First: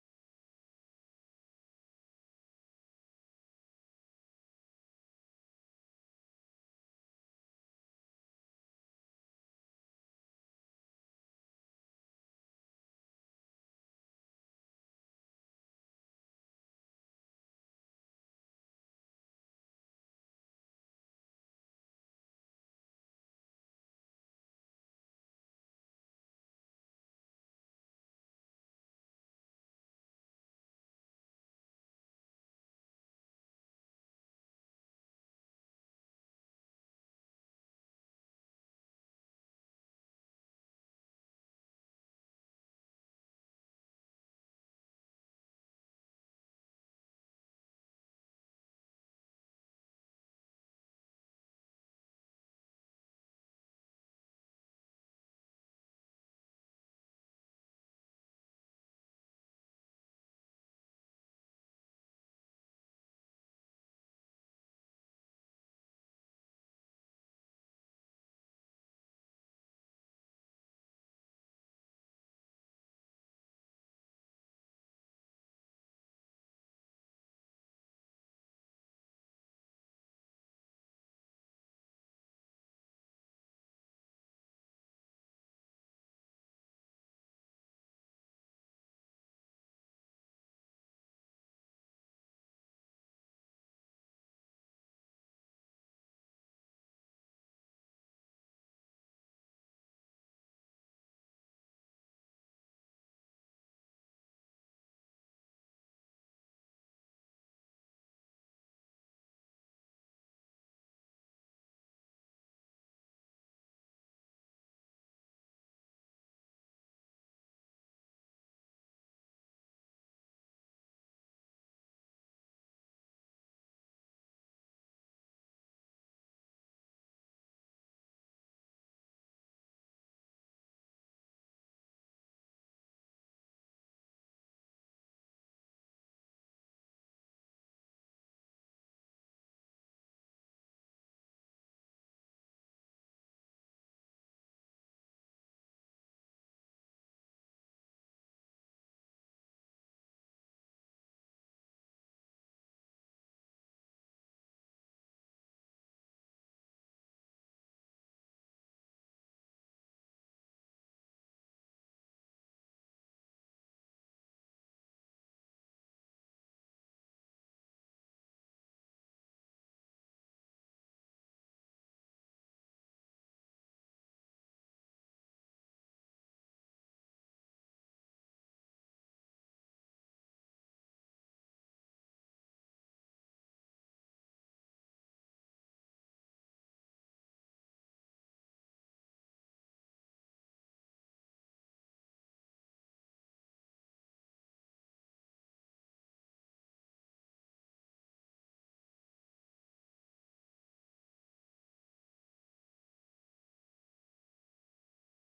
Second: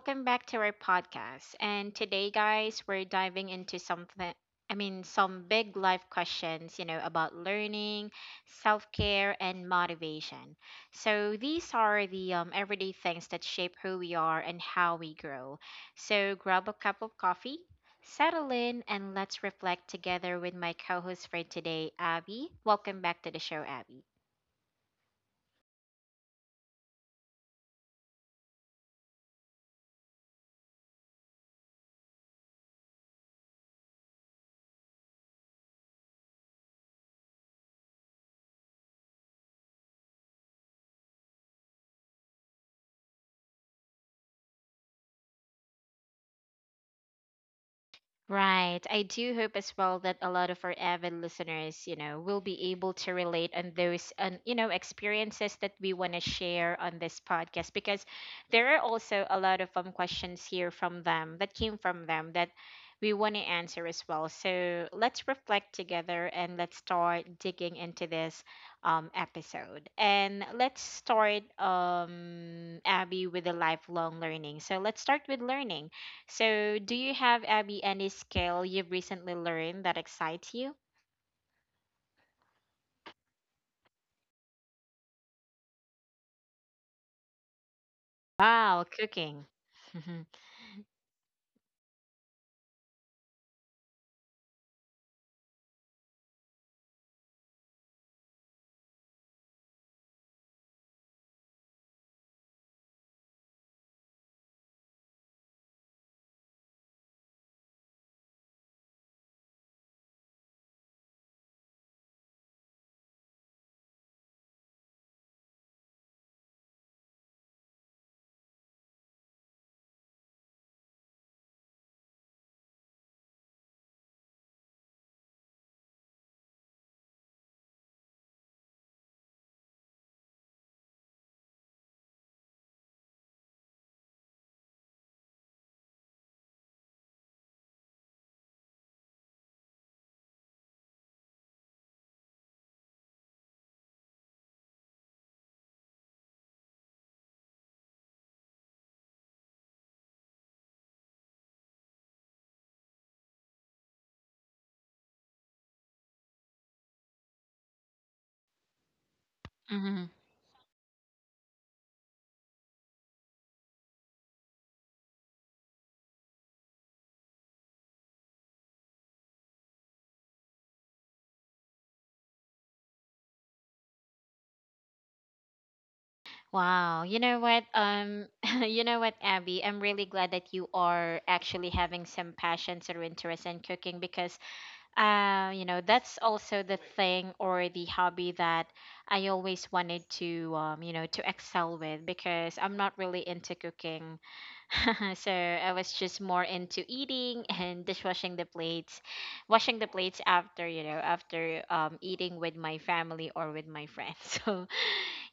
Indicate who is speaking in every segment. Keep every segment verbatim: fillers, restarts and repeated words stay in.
Speaker 1: welcome back to our podcast. And today, guys, we're diving into something I mean, Some big life questions, you know, about learning, self care, and motivation. So, these are the um, everyday things that shape who we are and how we grow. So, grab a cup of coffee, settle in, and let's reflect together with my co host for today, Abby. Welcome back to the show, Abby. Right. I do hope as well that a lot of our avid listeners, you know, will be able to relate on those on you know experiences that we want to share on this podcast because there are also a lot of um questions here from them that came from them that we want to answer as well. So let's reflect together and let's start digging into this um episode. And let's start um Abby with the lifelong learning. So let's start with learning. So, do you have, Abby, any skill you've recently learned that excites you? Wow, cooking. Hmm. Wow. You know what? Um, you know what, Abby? I'm really glad that you are actually having some passions or interest in cooking because, uh, you know, that's also the thing or the hobby that I always wanted to, um, you know, to excel with because I'm not really into cooking so I was just more into eating and dishwashing the plates, washing the plates after you know after um eating with my family or with my friends. So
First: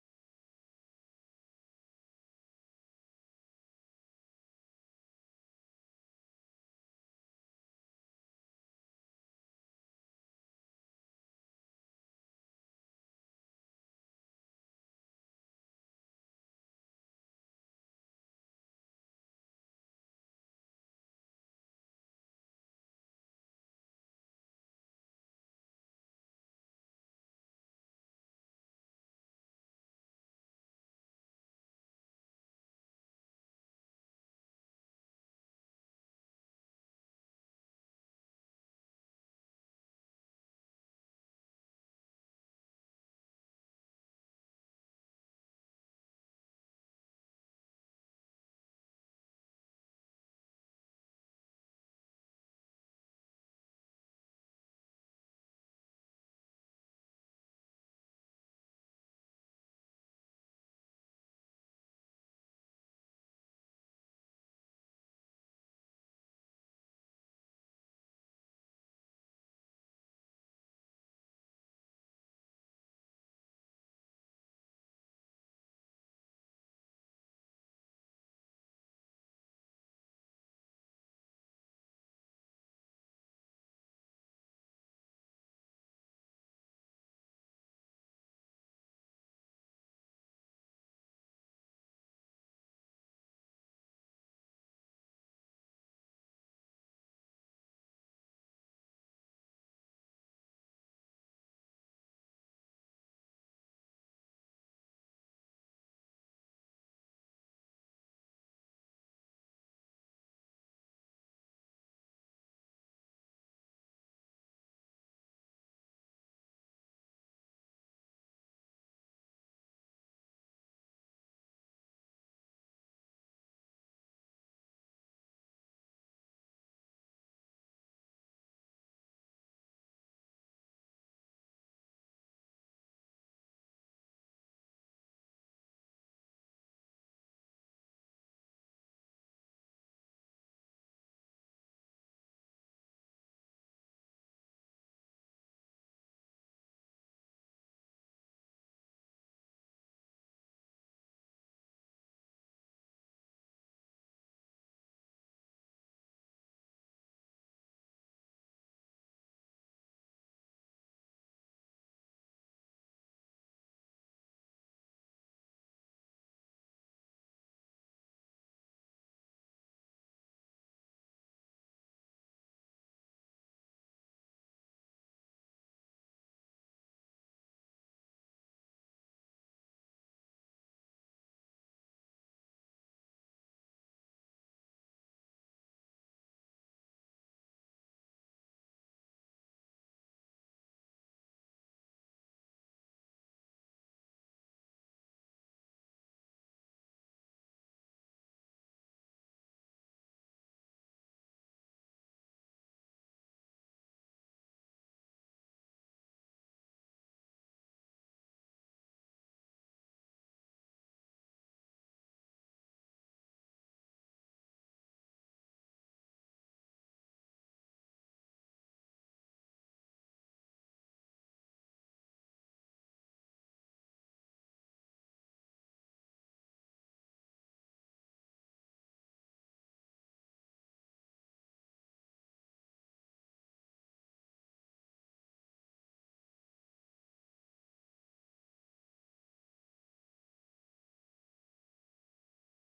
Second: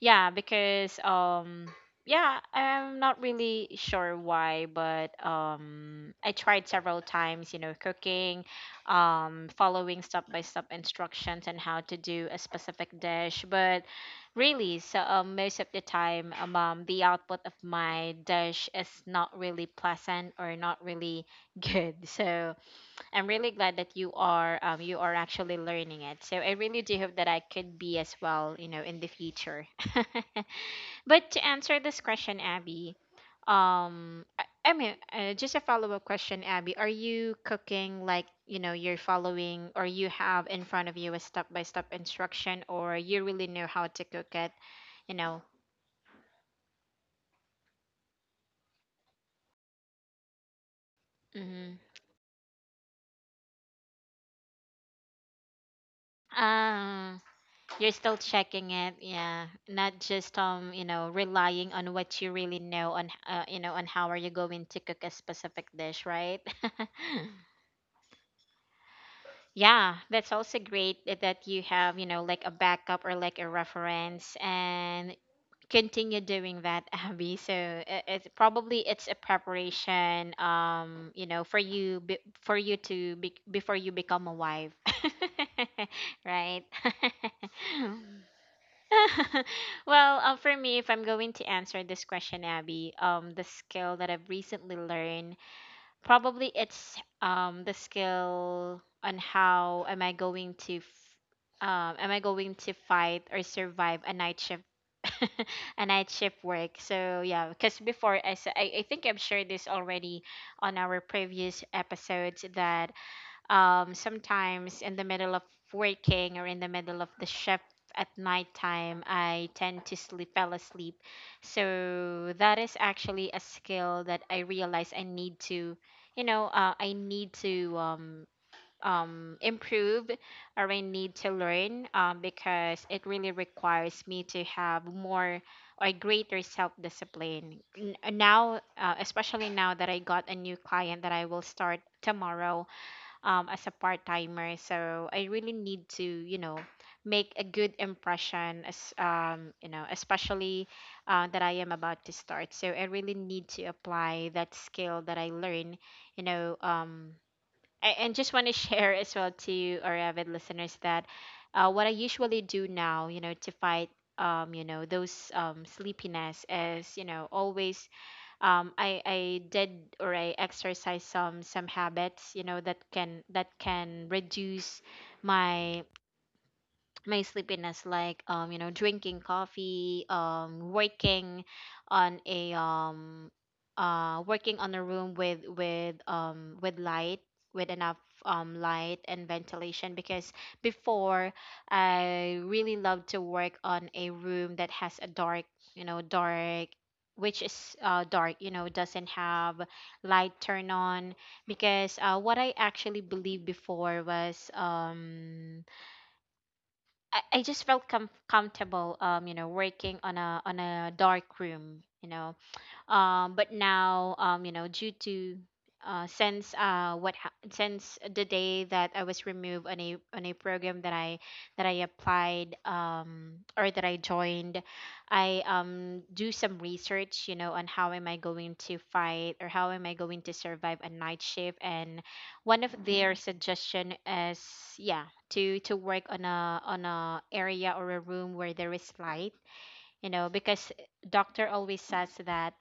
Speaker 1: yeah, because um yeah, I'm not really sure why, but um I tried several times, you know, cooking, um following step by step instructions on how to do a specific dish, but really so um, most of the time um um, the output of my dish is not really pleasant or not really good. So I'm really glad that you are um, you are actually learning it. So I really do hope that I could be as well, you know, in the future. But to answer this question, Abby, um, I, I mean, uh, just a follow up question, Abby. Are you cooking like you know you're following, or you have in front of you a step by step instruction, or you really know how to cook it? You know. Mm-hmm. You're still checking it, yeah. Not just um, you know, relying on what you really know on, h- uh, you know, on how are you going to cook a specific dish, right? Yeah, that's also great that that you have, you know, like a backup or like a reference and continue doing that, Abby. So it, it's probably it's a preparation, um, you know, for you be, for you to be, before you become a wife, right? Well, uh, for me, if I'm going to answer this question, Abby, um, the skill that I've recently learned, probably it's um the skill on how am I going to, f- um, am I going to fight or survive a night shift, a night shift work. So yeah, because before I, s- I I think I've shared this already on our previous episodes that um, sometimes in the middle of working or in the middle of the shift at nighttime, I tend to sleep, fell asleep. So that is actually a skill that I realize I need to, you know, uh, I need to um, um, improve or I need to learn um, because it really requires me to have more or greater self discipline. Now, uh, especially now that I got a new client that I will start tomorrow, um, as a part timer. So I really need to, you know, make a good impression, as um, you know, especially uh, that I am about to start. So I really need to apply that skill that I learned, you know. Um, I, and just want to share as well to our avid listeners that uh, what I usually do now, you know, to fight. Um, you know those um, sleepiness is you know always um, I I did or I exercise some some habits you know that can that can reduce my my sleepiness like um you know drinking coffee um working on a um uh working on a room with with um with light with enough um light and ventilation because before I really love to work on a room that has a dark you know dark, which is uh, dark, you know, doesn't have light turn on because uh, what I actually believed before was um I, I just felt com- comfortable um you know working on a on a dark room, you know. Um, but now um, you know due to uh, since uh, what ha- since the day that I was removed on a on a program that I that I applied um, or that I joined, I um, do some research you know on how am I going to fight or how am I going to survive a night shift. And one of their suggestion is yeah to to work on a on a area or a room where there is light, you know, because doctor always says that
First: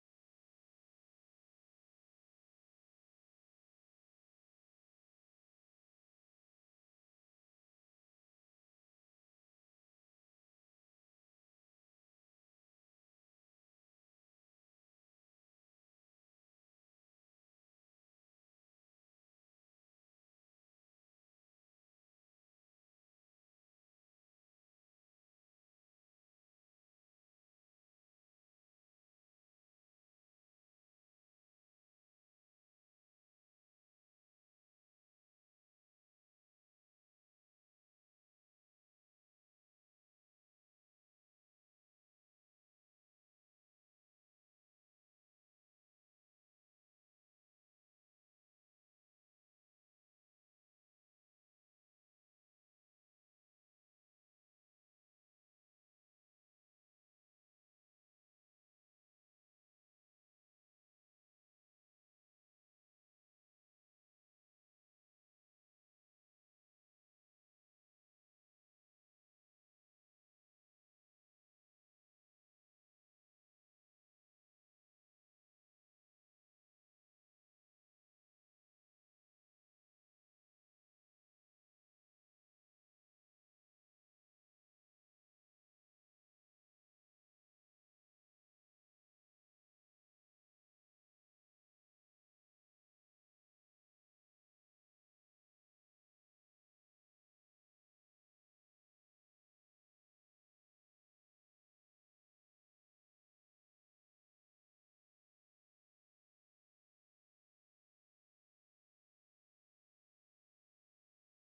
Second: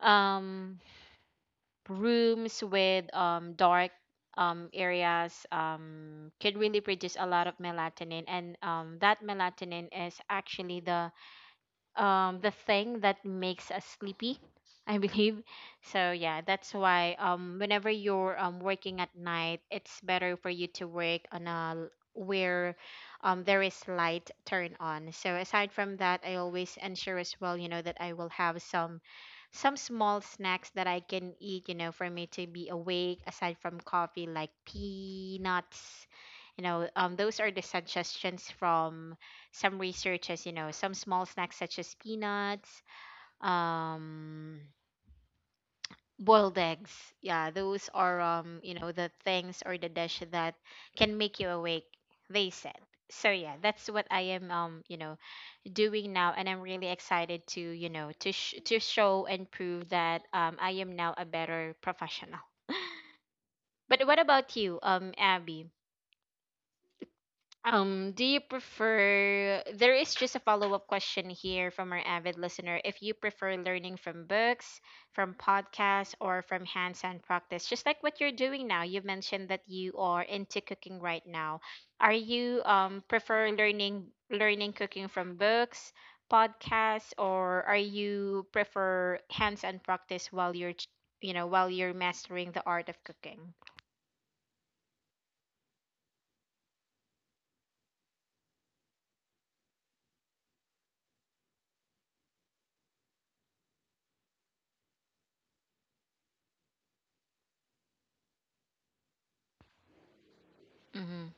Speaker 1: um rooms with um dark um areas um can really produce a lot of melatonin, and um that melatonin is actually the um the thing that makes us sleepy. I believe so. Yeah, that's why um whenever you're um working at night, it's better for you to work on a l- where um there is light turned on. So aside from that, I always ensure as well, you know, that I will have some some small snacks that I can eat, you know, for me to be awake aside from coffee, like peanuts, you know. um those are the suggestions from some researchers, you know, some small snacks such as peanuts, um, boiled eggs. Yeah, those are, um, you know, the things or the dish that can make you awake, they said. So yeah, that's what I am, um, you know, doing now, and I'm really excited to, you know, to sh- to show and prove that um, I am now a better professional. But what about you, um, Abby? Um, do you prefer? There is just a follow up question here from our avid listener. If you prefer learning from books, from podcasts, or from hands on practice, just like what you're doing now, you mentioned that you are into cooking right now. Are you um prefer learning learning cooking from books, podcasts, or are you prefer hands on practice while you're ch- you know while you're mastering the art of cooking? Mm-hmm.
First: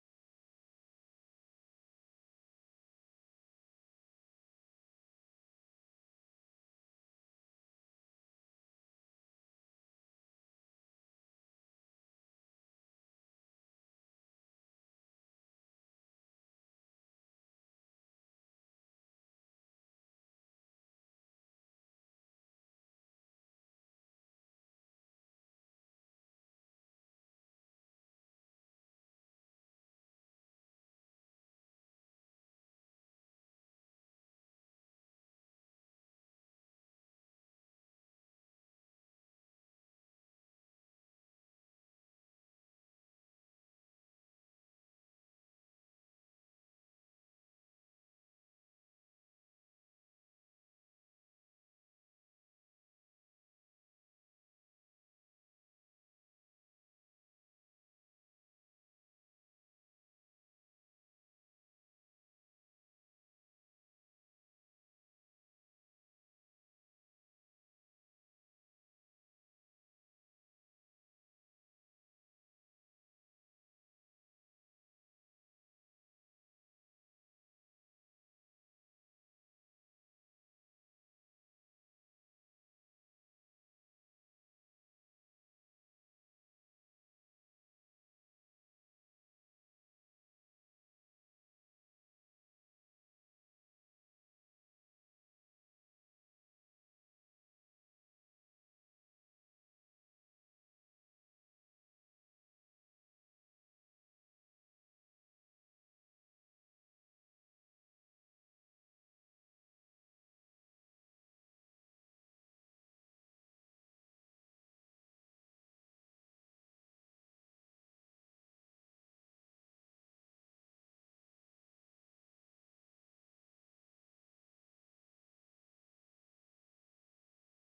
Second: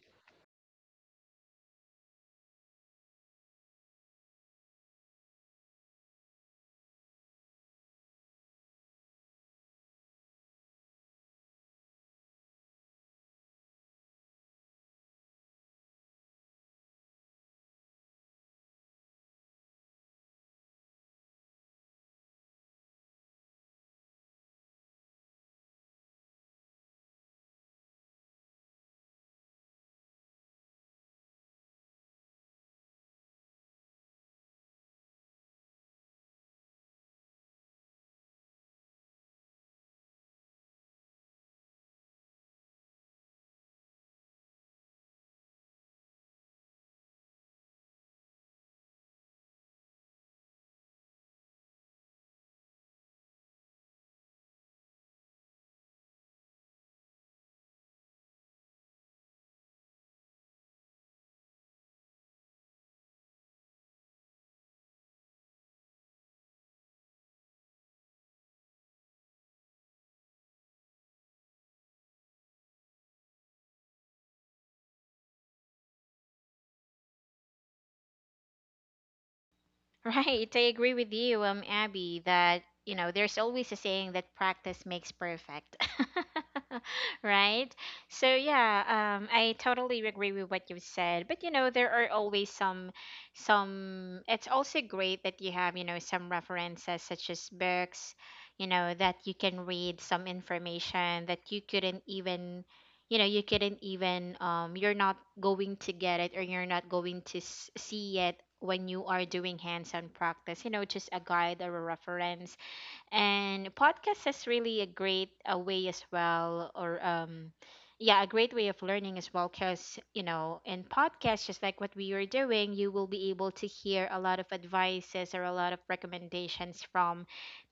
Speaker 1: Right, I agree with you, um, Abby, that you know there's always a saying that practice makes perfect, right? So yeah, um, I totally agree with what you've said. But you know, there are always some, some. It's also great that you have you know some references such as books, you know, that you can read some information that you couldn't even you know you couldn't even um you're not going to get it or you're not going to s- see it when you are doing hands-on practice, you know, just a guide or a reference. And podcast is really a great a way as well, or um yeah, a great way of learning as well, because you know in podcasts just like what we were doing you will be able to hear a lot of advices or a lot of recommendations from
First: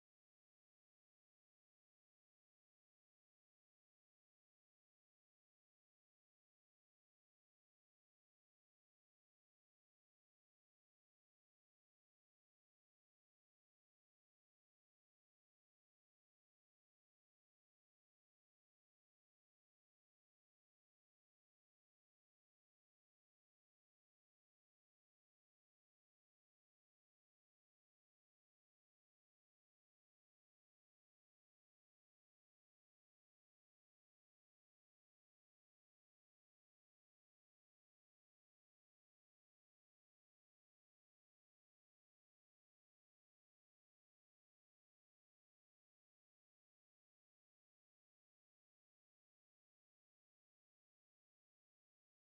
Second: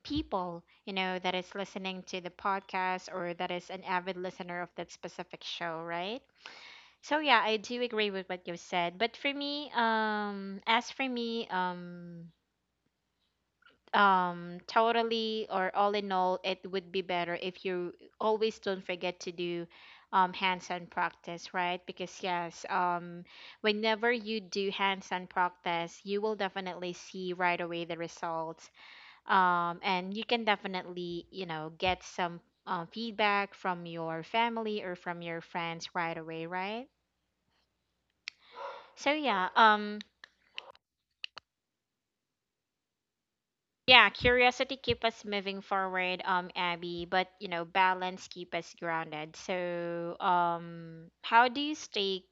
Speaker 1: people, you know, that is listening to the podcast or that is an avid listener of that specific show, right? So yeah, I do agree with what you said. But for me, um as for me um um totally or all in all, it would be better if you always don't forget to do um hands-on practice, right? Because yes, um whenever you do hands-on practice, you will definitely see right away the results, um and you can definitely you know get some uh, feedback from your family or from your friends right away, right? So yeah, um yeah, curiosity keep us moving forward, um, Abby, but you know, balance keep us grounded. So, um, how do you stay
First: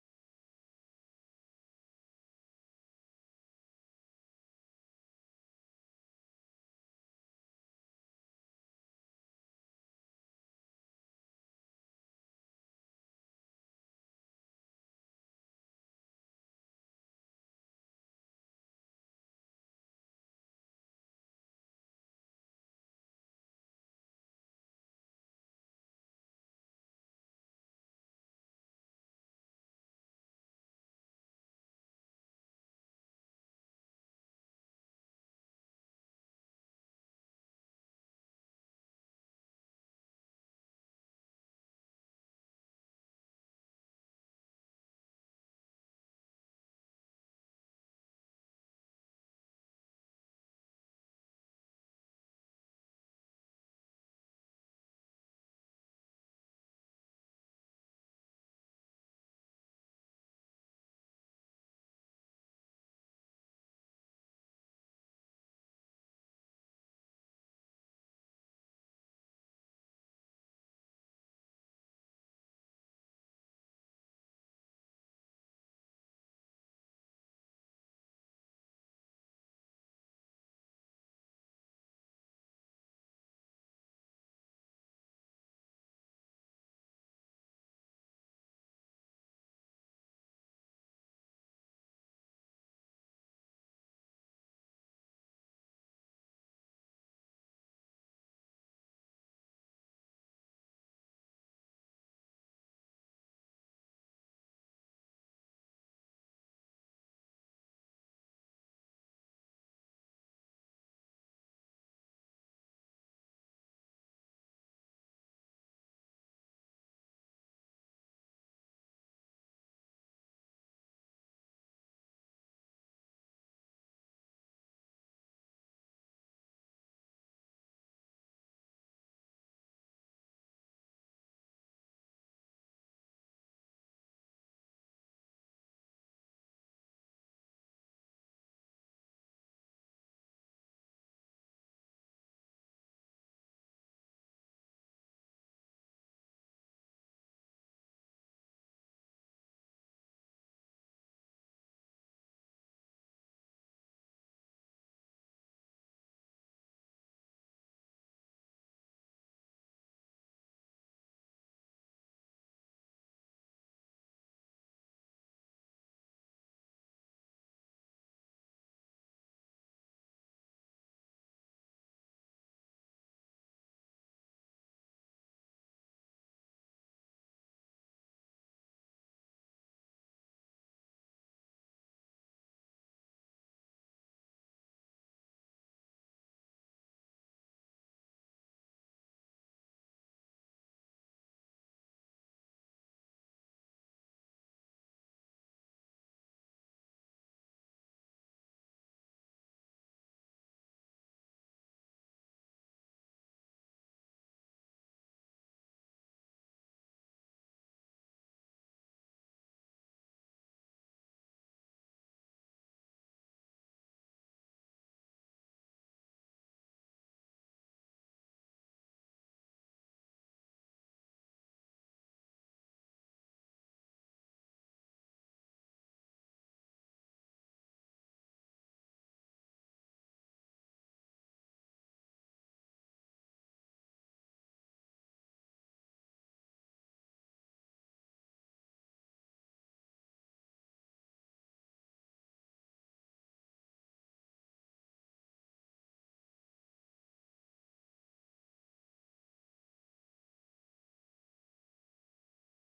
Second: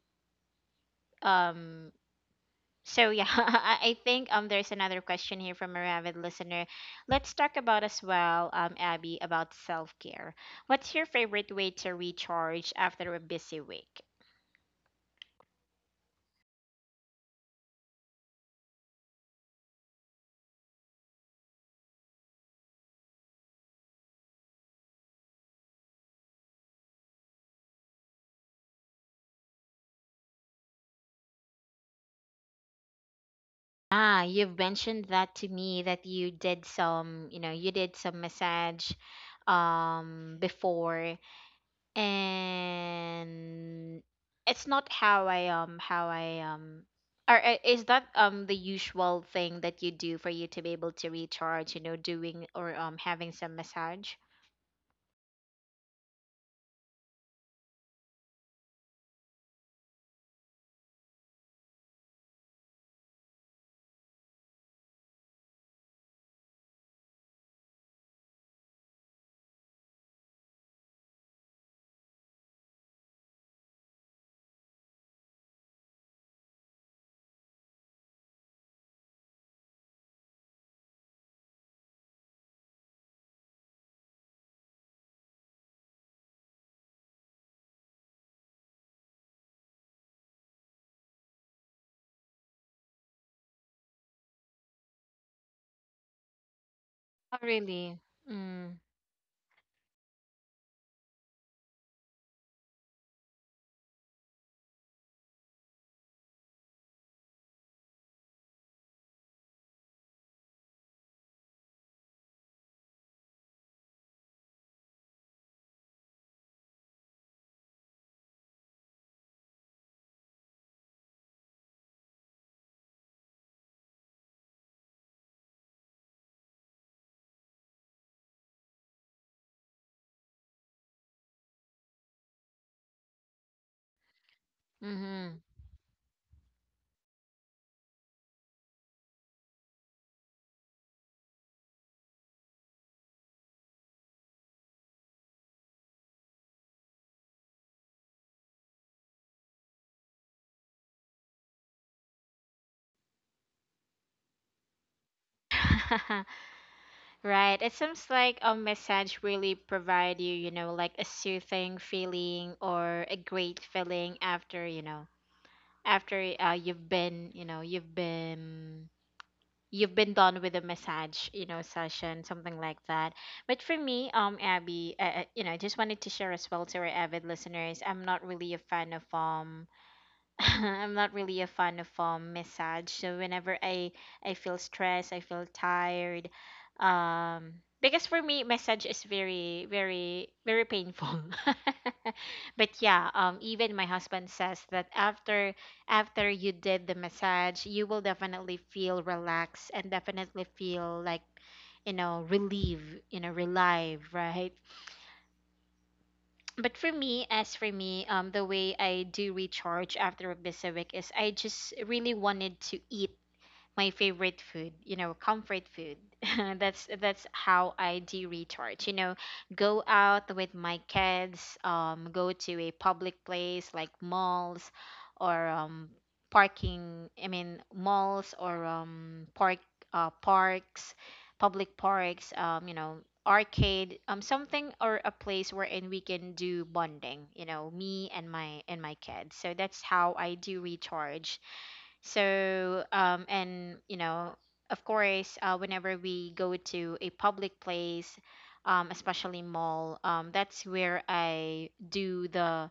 Speaker 1: um so yeah, I I think um there's another question here from a avid listener. Let's talk about as well, um, Abby, about self-care. What's your favorite way to recharge after a busy week? Ah, you've mentioned that to me that you did some, you know, you did some massage um before. And it's not how I um how I um or uh, is that um the usual thing that you do for you to be able to recharge, you know, doing or um having some massage? Oh, really? Mm. Mm-hmm. Right. It seems like a massage really provide you, you know, like a soothing feeling or a great feeling after, you know, after uh, you've been, you know, you've been you've been done with a massage, you know, session, something like that. But for me, um Abby, uh, uh, you know, I just wanted to share as well to our avid listeners, I'm not really a fan of um I'm not really a fan of um, massage. So whenever I I feel stressed, I feel tired. Um, because for me, massage is very, very, very painful. But yeah, um, even my husband says that after after you did the massage, you will definitely feel relaxed and definitely feel like, you know, relieved, you know, relieved, right? But for me, as for me, um, the way I do recharge after a busy week is I just really wanted to eat my favorite food, you know, comfort food. that's that's how I do recharge. You know, go out with my kids, um, go to a public place like malls or um, parking. I mean, malls or um, park uh, parks, public parks. Um, you know, arcade, um something, or a place wherein we can do bonding, you know, me and my and my kids. So that's how I do recharge. So, um, and you know, of course, uh, whenever we go to a public place, um, especially mall, um, that's where I do the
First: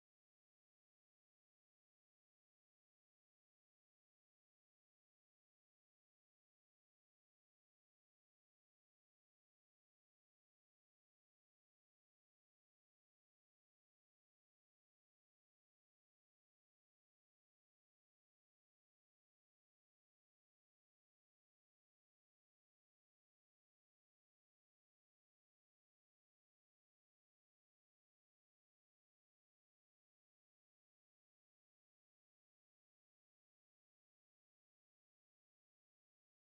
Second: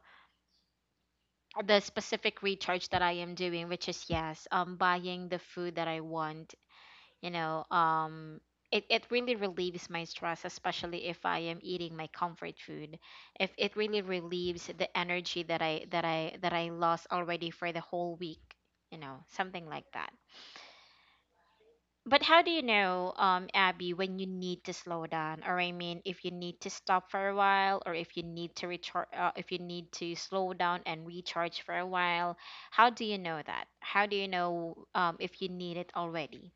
Speaker 1: the specific recharge that I am doing, which is, yes, um, buying the food that I want. You know, um, it it really relieves my stress, especially if I am eating my comfort food. If it really relieves the energy that I that I that I lost already for the whole week, you know, something like that. But how do you know, um, Abby, when you need to slow down? Or I mean, if you need to stop for a while, or if you need to recharge, uh, if you need to slow down and recharge for a while, how do you know that? How do you know, um, if you need it already?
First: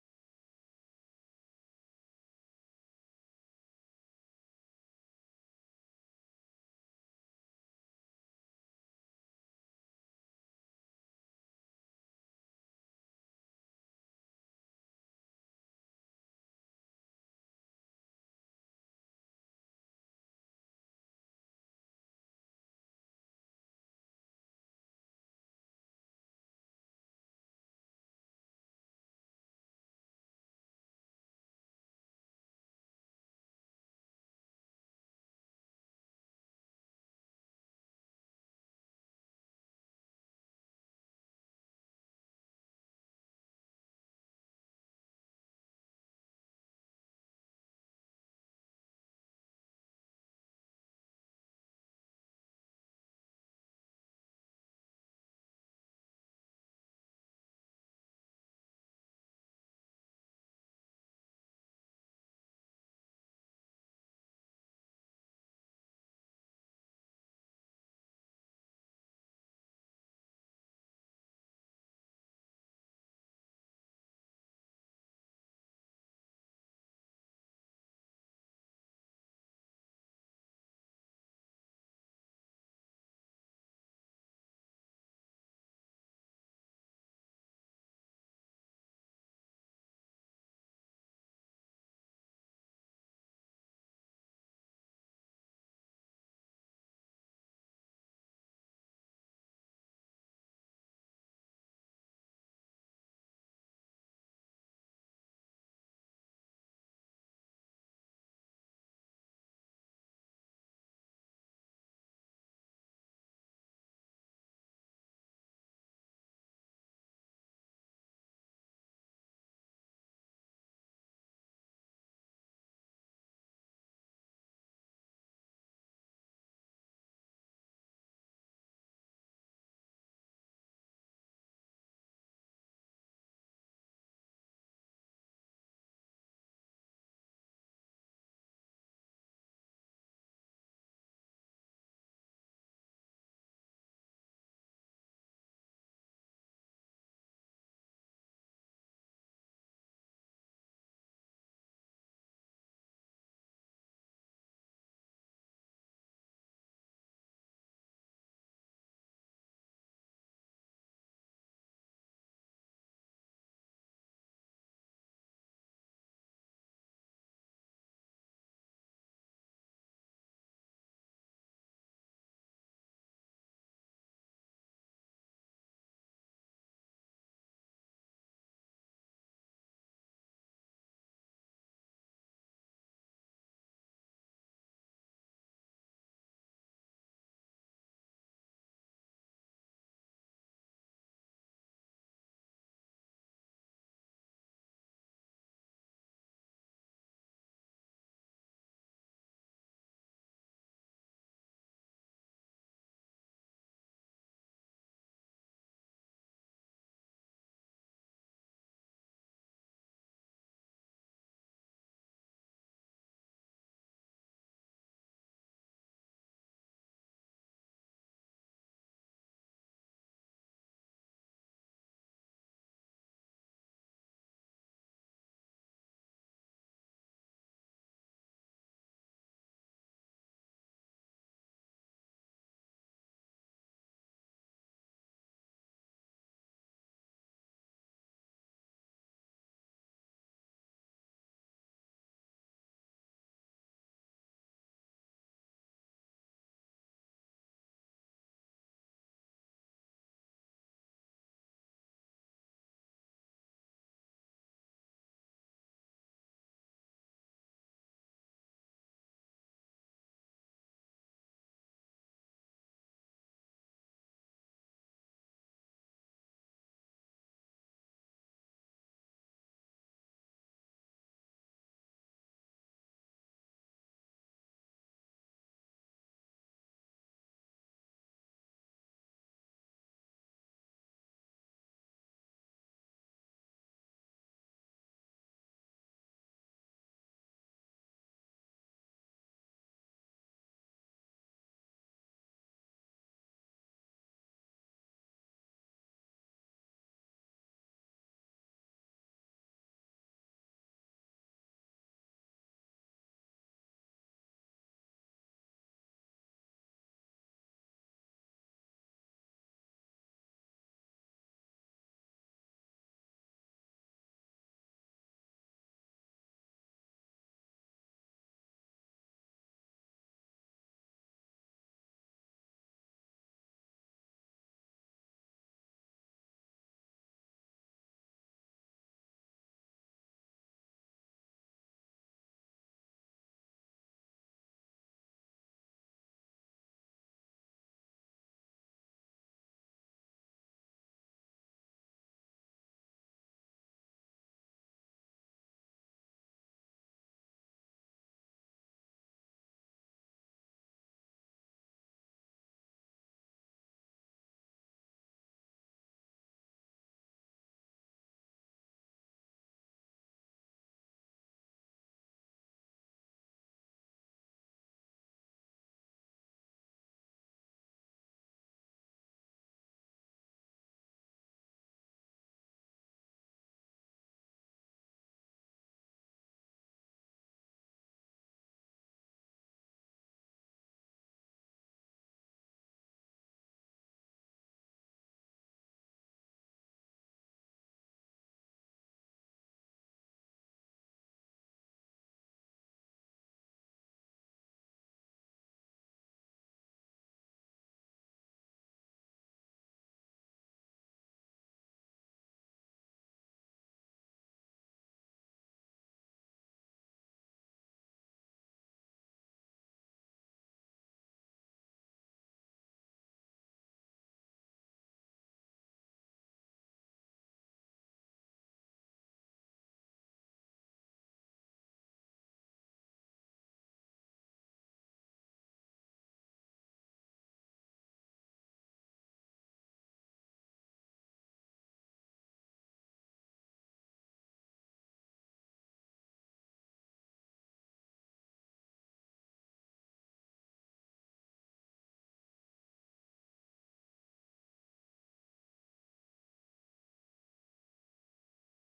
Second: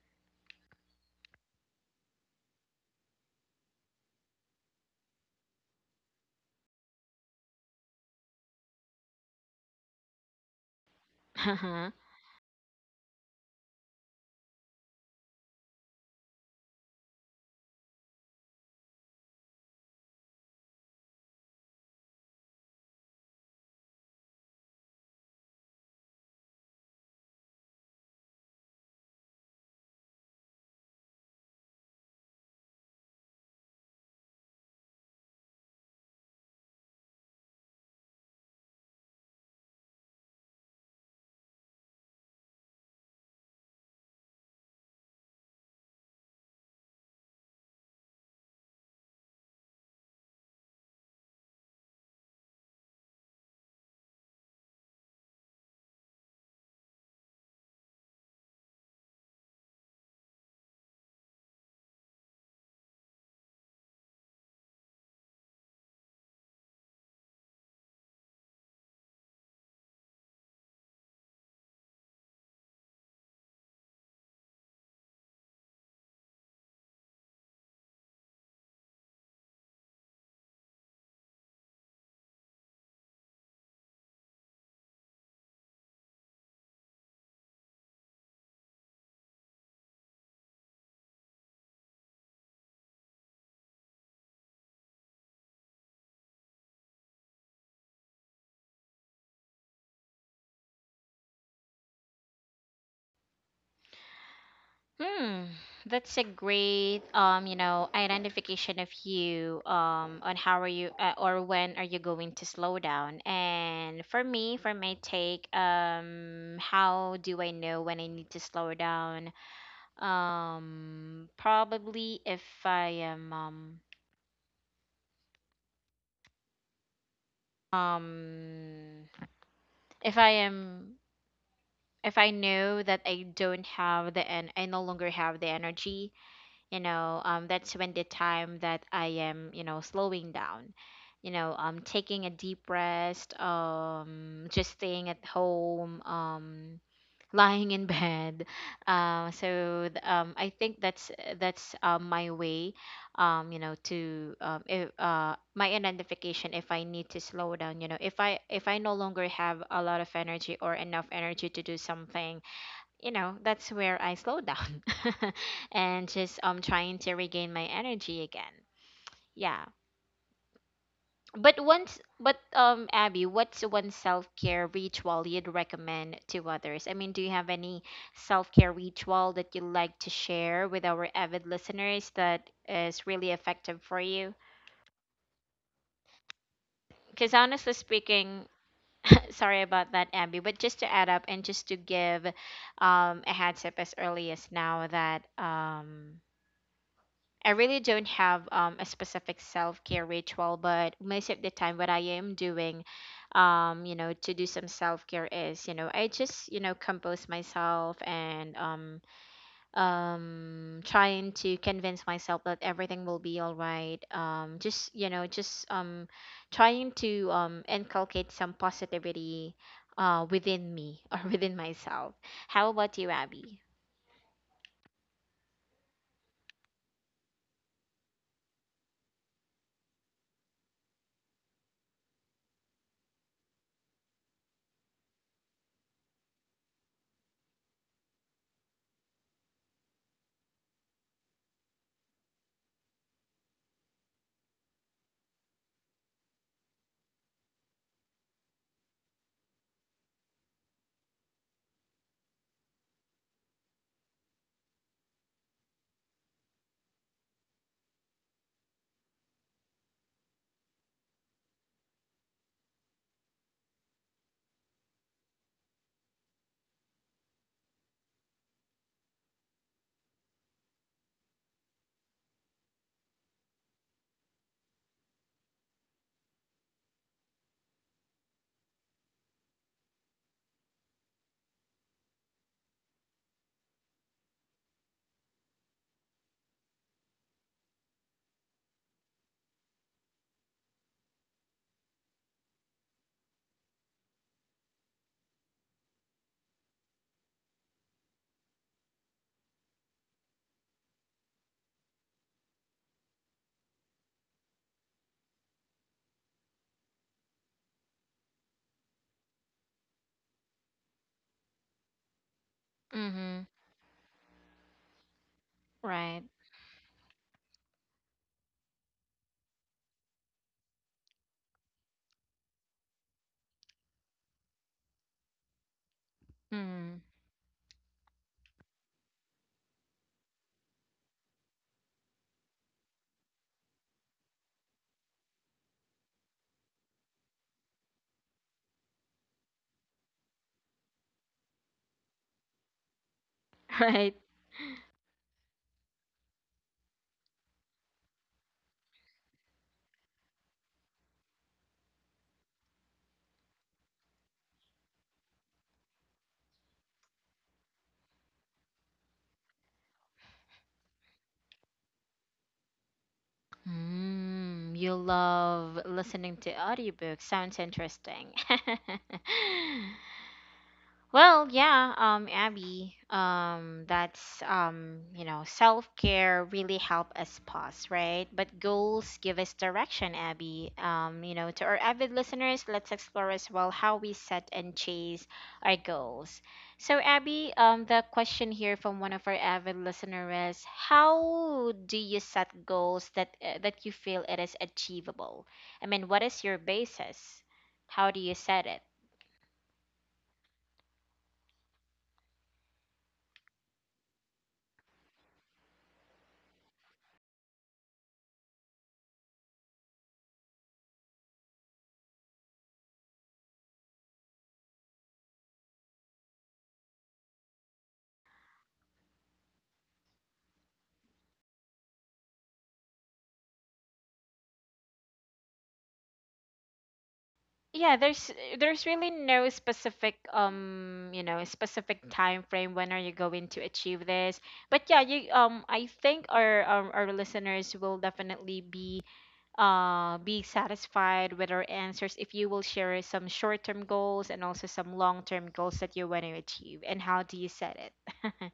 Speaker 1: Uh-huh. Hmm, that's a great, um, you know, identification of you, um, on how are you, uh, or when are you going to slow down? And for me, for my take, um, how do I know when I need to slow down? Um, probably if I am um um if I am, if I know that I don't have the, and I no longer have the energy, you know, um that's when the time that I am, you know, slowing down. You know, um taking a deep rest, um just staying at home, um lying in bed. Uh, so th- um, I think that's that's um, my way, um, you know, to um, if, uh, my identification if I need to slow down. You know, if I if I no longer have a lot of energy or enough energy to do something, you know, that's where I slow down, and just um trying to regain my energy again. Yeah. But once, but um, Abby, what's one self-care ritual you'd recommend to others? I mean, do you have any self-care ritual that you'd like to share with our avid listeners that is really effective for you? Because honestly speaking, sorry about that, Abby, but just to add up and just to give um, a heads up as early as now that, um, I really don't have um, a specific self care ritual, but most of the time, what I am doing, um, you know, to do some self care is, you know, I just, you know, compose myself and, um, um, trying to convince myself that everything will be all right. Um, just, you know, just um, trying to um, inculcate some positivity uh, within me or within myself. How about you, Abby? Mm-hmm. Right. Mm-hmm. Right. Mm, you love listening to audiobooks. Sounds interesting. Well, yeah, um, Abby, um, that's um, you know, self-care really help us pause, right? But goals give us direction, Abby. Um, you know, to our avid listeners, let's explore as well how we set and chase our goals. So, Abby, um, the question here from one of our avid listeners is, how do you set goals that uh, that you feel it is achievable? I mean, what is your basis? How do you set it? Yeah, there's there's really no specific, um you know, specific time frame when are you going to achieve this. But yeah, you um I think our our, our listeners will definitely be uh be satisfied with our answers if you will share some short-term goals and also some long-term goals that you want to achieve and how do you set it.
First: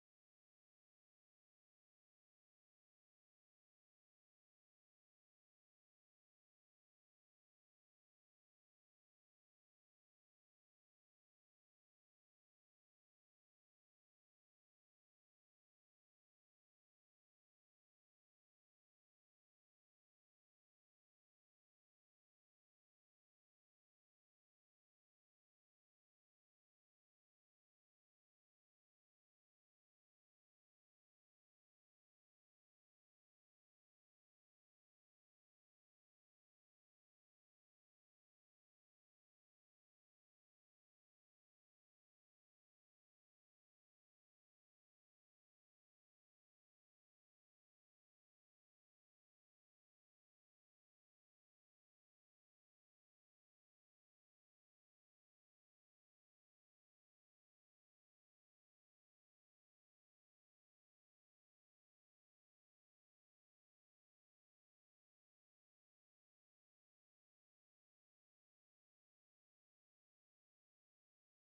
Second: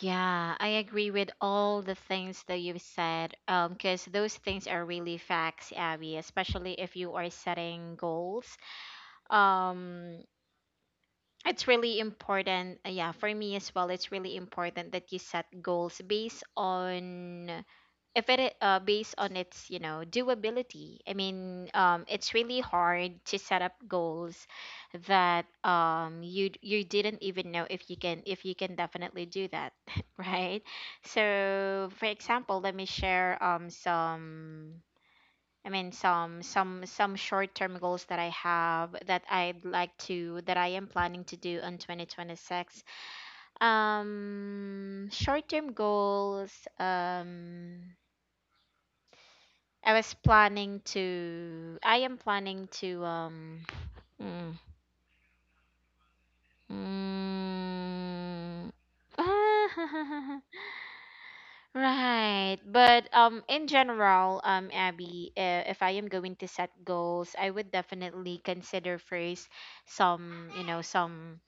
Speaker 1: Yeah, I agree with all the things that you've said, um, because those things are really facts, Abby, especially if you are setting goals. um it's really important, uh, yeah, for me as well, it's really important that you set goals based on if it i- uh, based on its, you know, doability. I mean, um it's really hard to set up goals that, um you d- you didn't even know if you can, if you can definitely do that, right? So for example, let me share um some I mean some some some short-term goals that I have that I'd like to that I am planning to do in twenty twenty-six. Um short-term goals, um I was planning to I am planning to um mm, mm, Right. But um in general, um Abby, uh, if I am going to set goals, I would definitely consider first some, you know, some,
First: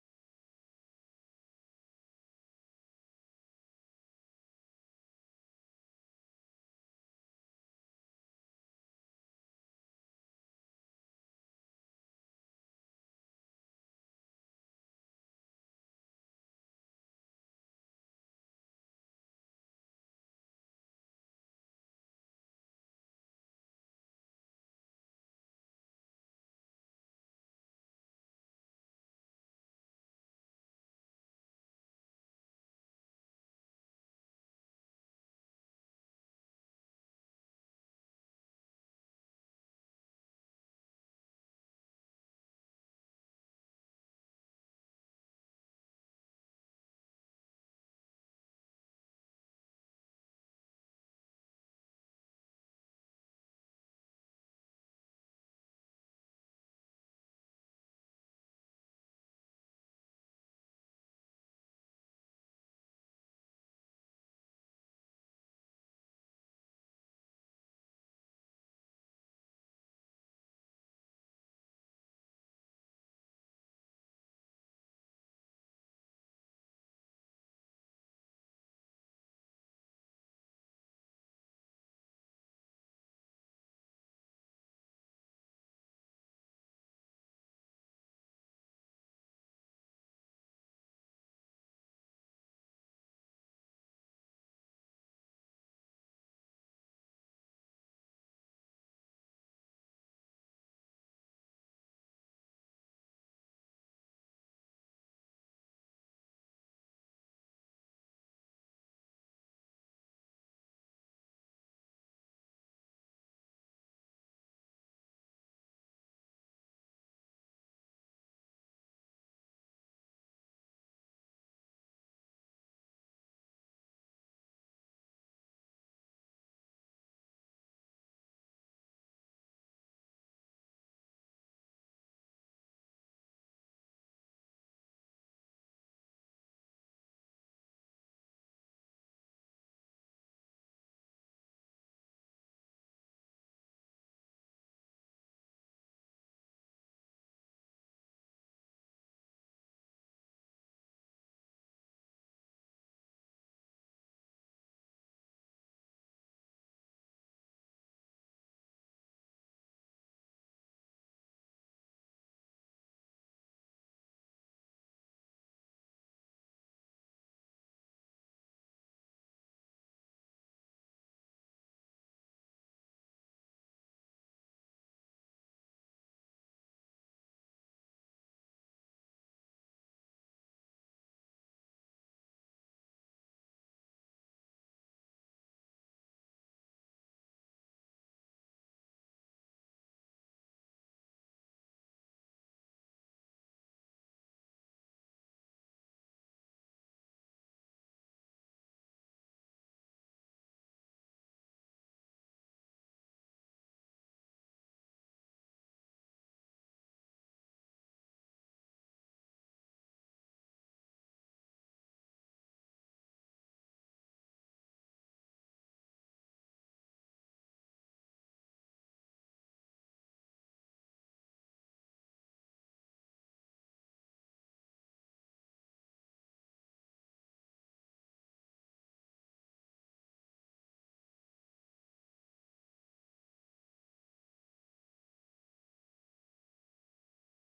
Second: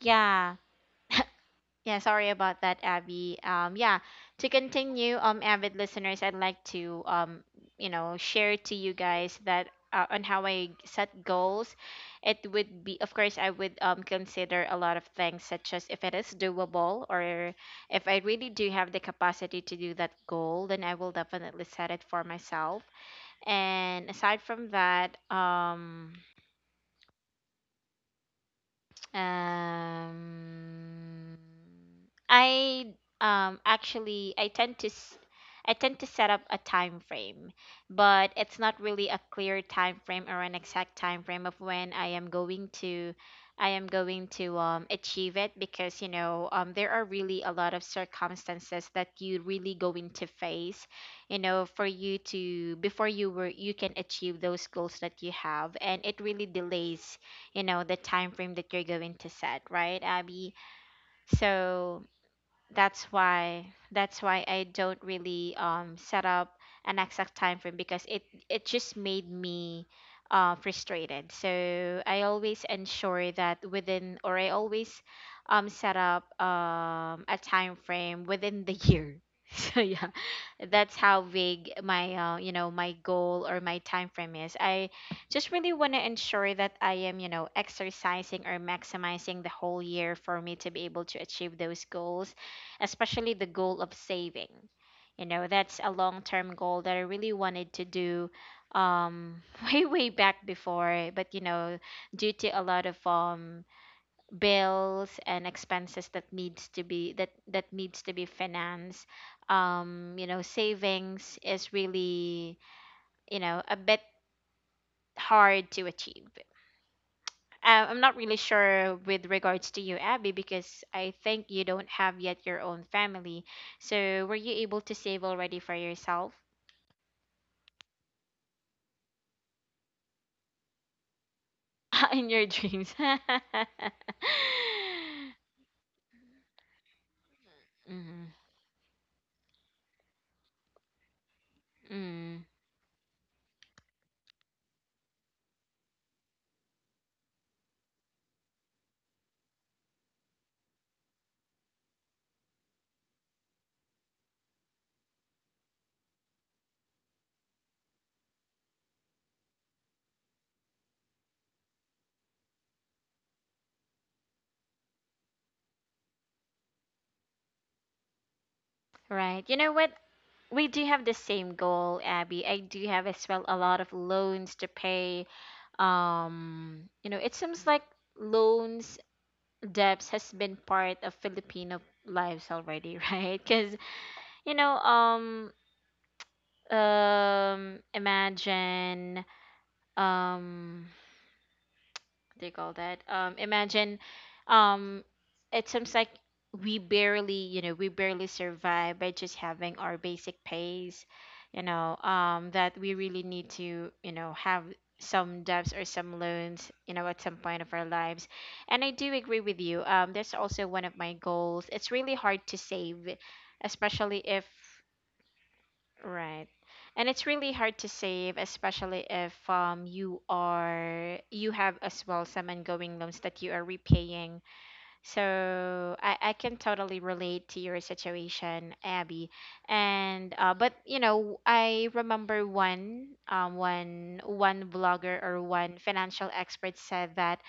Speaker 1: yeah. Yeah, sorry about that, Abby. Um, yeah, to continue, um, avid listeners, I'd like to, um, you know, share to you guys that uh, on how I set goals. It would be, of course, I would um, consider a lot of things, such as if it is doable or if I really do have the capacity to do that goal, then I will definitely set it for myself. And aside from that, um, Um, I um actually, I tend to s- I tend to set up a time frame, but it's not really a clear time frame or an exact time frame of when I am going to I am going to um achieve it, because, you know, um there are really a lot of circumstances that you really going to face, you know, for you to before you were you can achieve those goals that you have, and it really delays, you know, the time frame that you're going to set, right, Abby? So that's why that's why I don't really um set up an exact time frame because it it just made me uh frustrated. So I always ensure that within, or I always um set up um a time frame within the year. So yeah, that's how big my, uh, you know, my goal or my time frame is. I just really want to ensure that I am, you know, exercising or maximizing the whole year for me to be able to achieve those goals, especially the goal of saving. You know, that's a long term goal that I really wanted to do um way way back before, but you know, due to a lot of um bills and expenses that needs to be, that that needs to be financed, um you know, savings is really, you know, a bit hard to achieve. Uh, I'm not really sure with regards to you, Abby, because I think you don't have yet your own family. So, were you able to save already for yourself in your dreams? Mm, mm, right. You know what? We do have the same goal, Abby. I do have as well a lot of loans to pay. Um, you know, it seems like loans, debts has been part of Filipino lives already, right? Because, you know, um, um imagine, um what do you call that um imagine, um it seems like we barely, you know, we barely survive by just having our basic pays, you know, um that we really need to, you know, have some debts or some loans, you know, at some point of our lives. And I do agree with you, um that's also one of my goals. It's really hard to save, especially if Right. And it's really hard to save, especially if um you are, you have as well some ongoing loans that you are repaying. So I, I can totally relate to your situation, Abby. And uh but you know, I remember one, um one one blogger or one financial expert said that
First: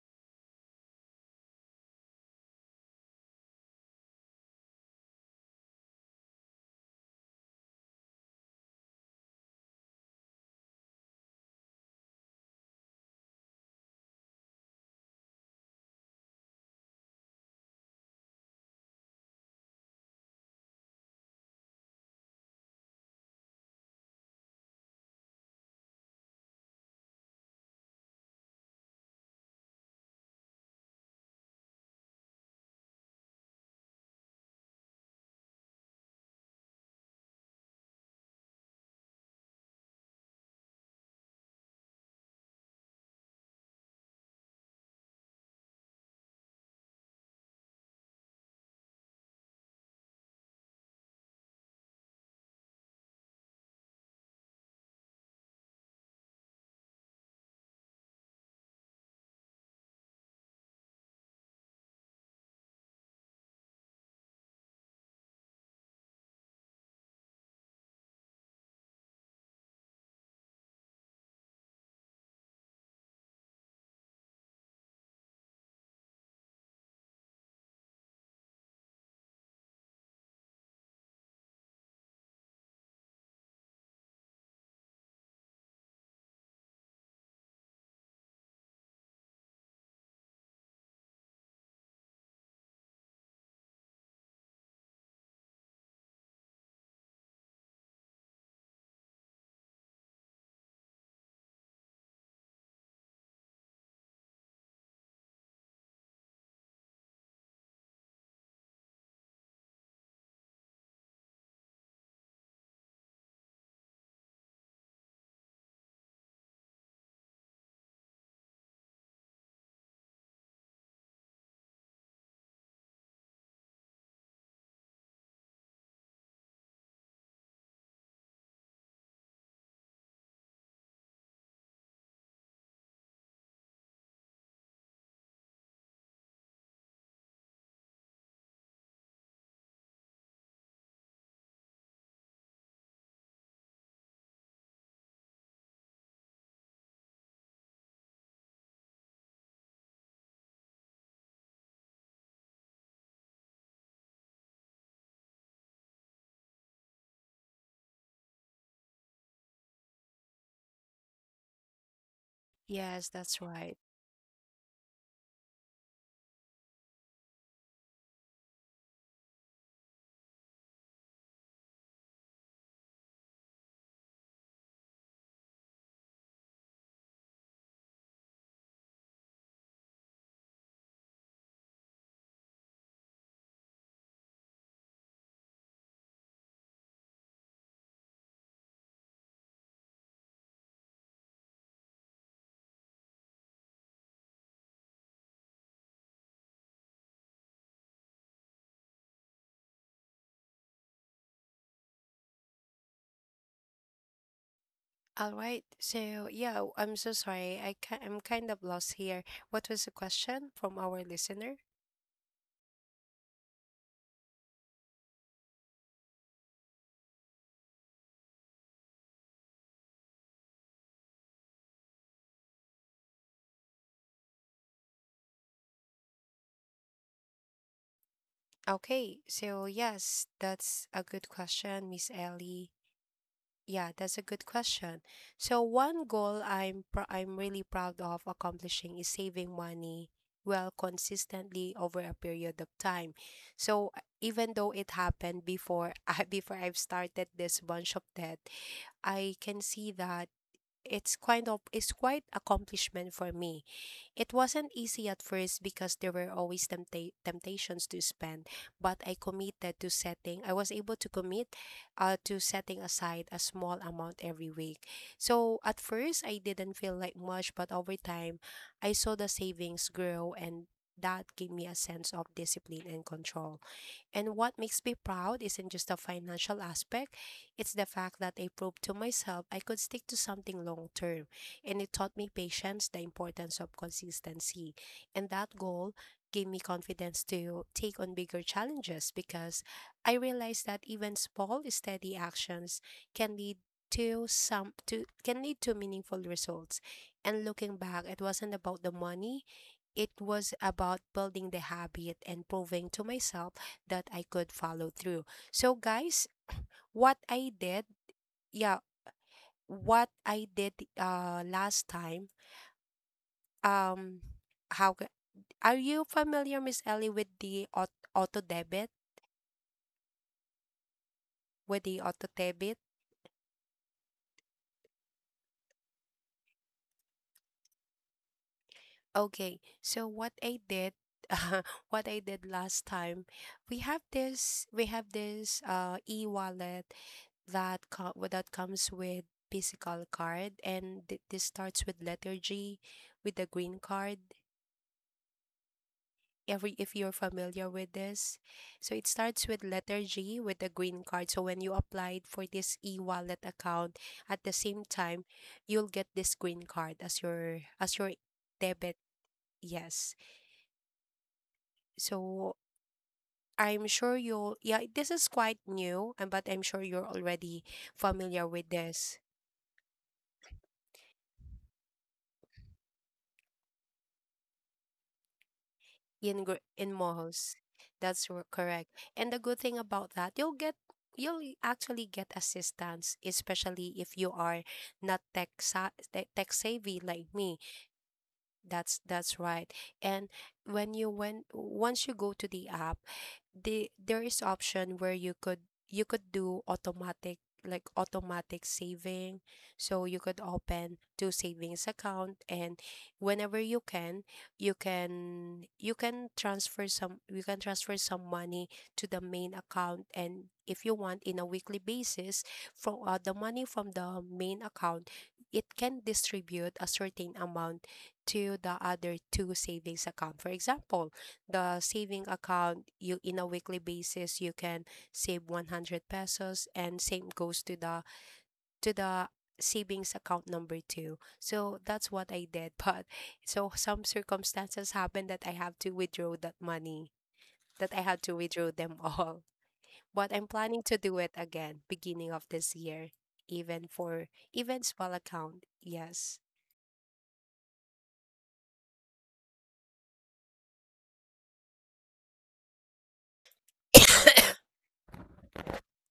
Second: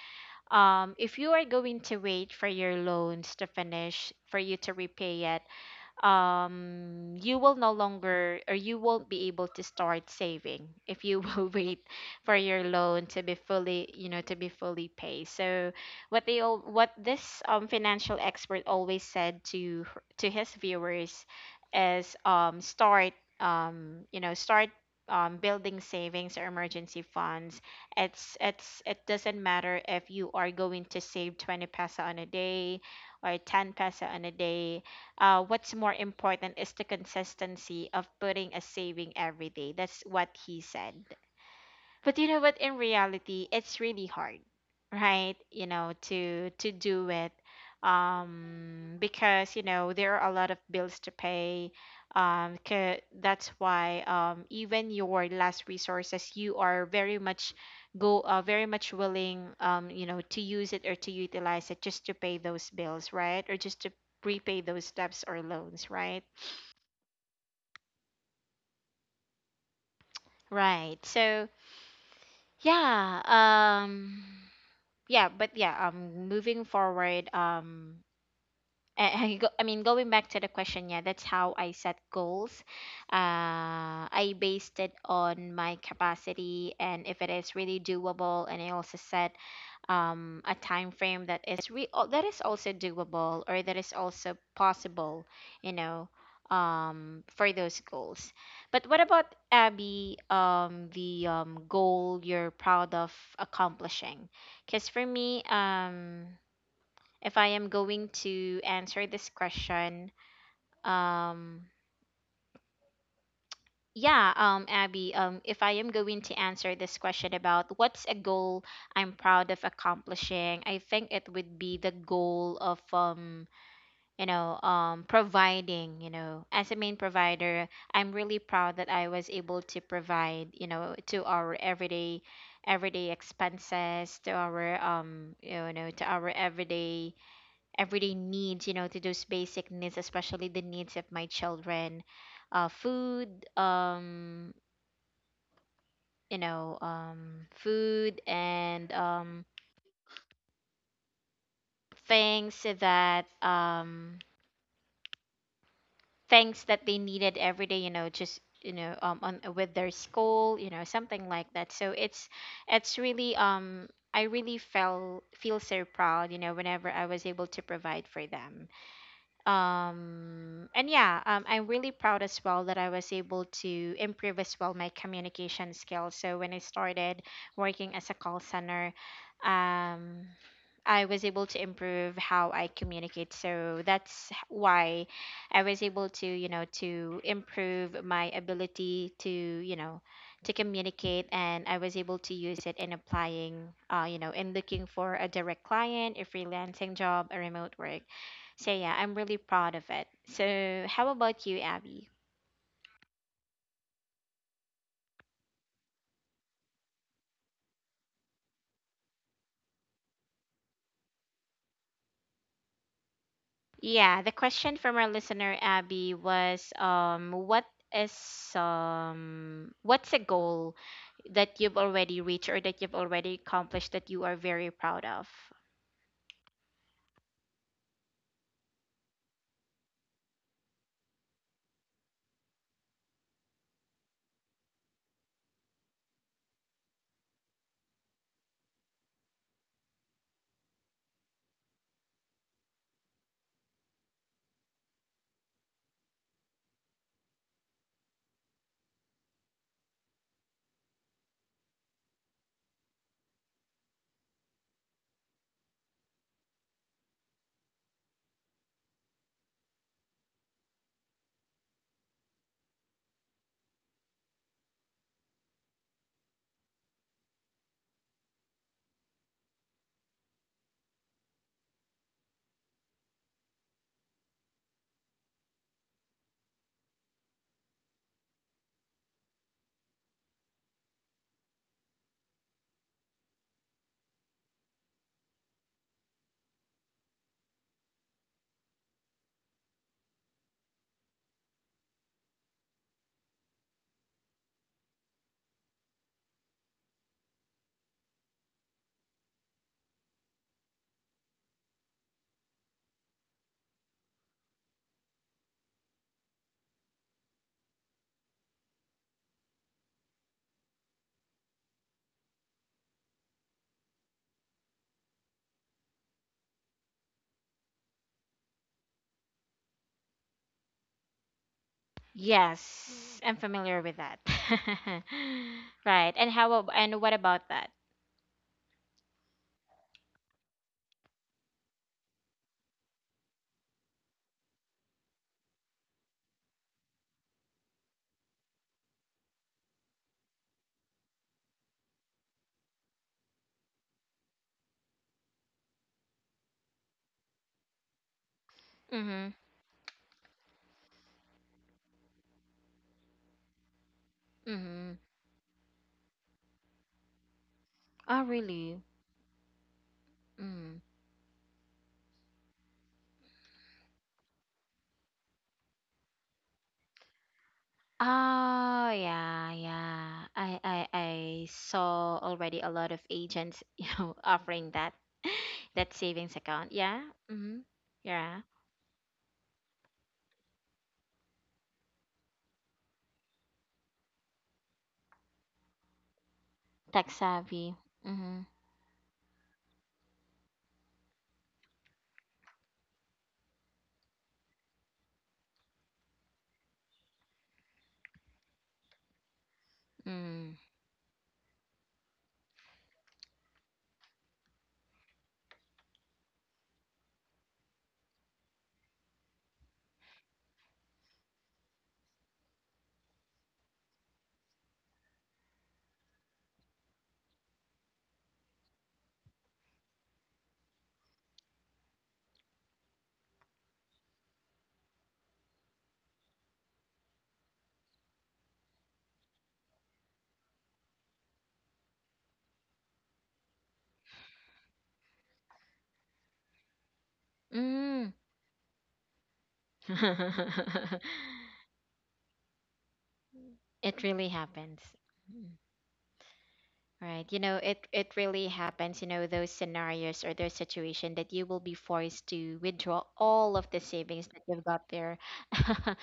Speaker 1: um if you are going to wait for your loans to finish for you to repay it, um, you will no longer, or you won't be able to start saving if you will wait for your loan to be fully, you know, to be fully paid. So what they all, what this um, financial expert always said to her- to his viewers is um, start, um, you know, start. Um, building savings or emergency funds, it's it's it doesn't matter if you are going to save twenty pesa on a day or ten pesa on a day. Uh, what's more important is the consistency of putting a saving every day. That's what he said. But you know what? In reality, it's really hard, right? You know, to to do it, um, because you know there are a lot of bills to pay. Um, Um, 'ca- that's why, um, even your last resources, you are very much go uh, very much willing, um, you know, to use it or to utilize it just to pay those bills, right? Or just to repay those debts or loans, right? Right. So yeah. Um. yeah but yeah um Moving forward, um and go, I mean, going back to the question, yeah, that's how I set goals. Uh, I based it on my capacity and if it is really doable. And I also set um, a time frame that is re- al- that is also doable or that is also possible, you know, um, for those goals. But what about Abby, um, the um, goal you're proud of accomplishing? Because for me, um, if I am going to answer this question, um, yeah, um, Abby, um, if I am going to answer this question about what's a goal I'm proud of accomplishing, I think it would be the goal of, um, you know, um, providing, you know, as a main provider, I'm really proud that I was able to provide, you know, to our everyday everyday expenses, to our um, you know, to our everyday everyday needs, you know, to those basic needs, especially the needs of my children. Uh, food, um, you know um food, and um things that, um things that they needed every day, you know, just, you know, um on with their school, you know, something like that. So it's it's
Speaker 2: Yes,
Speaker 1: really,
Speaker 2: that's right.
Speaker 1: um I really felt feel so proud, you know, whenever I was able to provide for them. Um, and yeah, um, I'm really proud as well that I was able to improve as well my communication skills. So when I started working as a call center, um, I was able to improve how I communicate. So that's h- why I was able to, you know, to improve my ability to, you know, to communicate, and I was able to use it in applying, uh, you know, in looking for a direct client, a freelancing job, a remote work. So yeah, I'm really proud of it. So how about you, Abby?
Speaker 2: All right. So, yeah, w- I'm so sorry. I ki- I'm kind of lost here. What was the question from our listener?
Speaker 1: Yeah, the question from our listener, Abby, was um what is um what's a goal that you've already reached or that you've already accomplished that you are very proud of?
Speaker 2: Okay. So, yes, that's a good question, Miss Ellie. Yeah, that's a good question. So, one goal I'm pr- I'm really proud of accomplishing is saving money well consistently over a period of time. So, uh, even though it happened before I before I've started this bunch of debt, I can see that it's kind of it's quite accomplishment for me. It wasn't easy at first because there were always tempta- temptations to spend, but I committed to setting. I was able to commit uh, to setting aside a small amount every week. So at first I didn't feel like much, but over time I saw the savings grow, and that gave me a sense of discipline and control. And what makes me proud isn't just the financial aspect, it's the fact that I proved to myself I could stick to something long term. And it taught me patience, the importance of consistency. And that goal gave me confidence to take on bigger challenges because I realized that even small, steady actions can lead to some to can lead to meaningful results. And looking back, it wasn't about the money, it was about building the habit and proving to myself that I could follow through. So guys, what I did, yeah, what I did uh last time, um how ca- are you familiar, Miss Ellie, with the aut- auto debit, with the auto debit?
Speaker 1: Yes, I'm familiar with that. Right. And how ab- and what about that?
Speaker 2: Okay. So what I did what I did last time, we have this we have this uh e-wallet that co- well, that comes with physical card, and th- this starts with letter G, with the green card, every if you're familiar with this. So it
Speaker 1: Mhm.
Speaker 2: starts with letter G with the green card. So when you applied for this e-wallet account, at the same
Speaker 1: Mhm.
Speaker 2: time, you'll get this green card as your as your
Speaker 1: Oh, really?
Speaker 2: debit. Yes. So I'm sure you'll, yeah, this is quite new, and but I'm sure you're already familiar with
Speaker 1: Oh
Speaker 2: this.
Speaker 1: yeah, yeah. I I I saw already a lot of agents, you know, offering that that savings
Speaker 2: in Gr-
Speaker 1: account.
Speaker 2: in
Speaker 1: Yeah.
Speaker 2: Mohos.
Speaker 1: Mm-hmm.
Speaker 2: That's r-
Speaker 1: Yeah.
Speaker 2: correct. And the good thing about that, you'll get, you'll actually get assistance, especially if you are not tech sa- tech tech savvy
Speaker 1: Tech
Speaker 2: like me.
Speaker 1: savvy. Mm-hmm.
Speaker 2: That's that's right. And when you went once you go to the app, the there is option where you could you could do automatic, like automatic saving. So you could open two savings account, and whenever you can, you can you can transfer some you can transfer some money to the main account, and if you want in a weekly basis, from uh, the money from the main account, it can distribute a certain amount to the other two savings account. For example, the saving account, you in a weekly basis you can save one hundred pesos, and same goes to the to the savings account number two. So that's what I did, but so some circumstances happen that I have to withdraw that money.
Speaker 1: Mm.
Speaker 2: That I
Speaker 1: Mm.
Speaker 2: had to withdraw them all. But I'm planning to do it again beginning of this year, even
Speaker 1: It
Speaker 2: for
Speaker 1: really
Speaker 2: even
Speaker 1: happens.
Speaker 2: small
Speaker 1: Mm.
Speaker 2: account. Yes.
Speaker 1: Right. You know, it it really happens, you know, those scenarios or those situation that you will be forced to withdraw all of the savings that you've got there.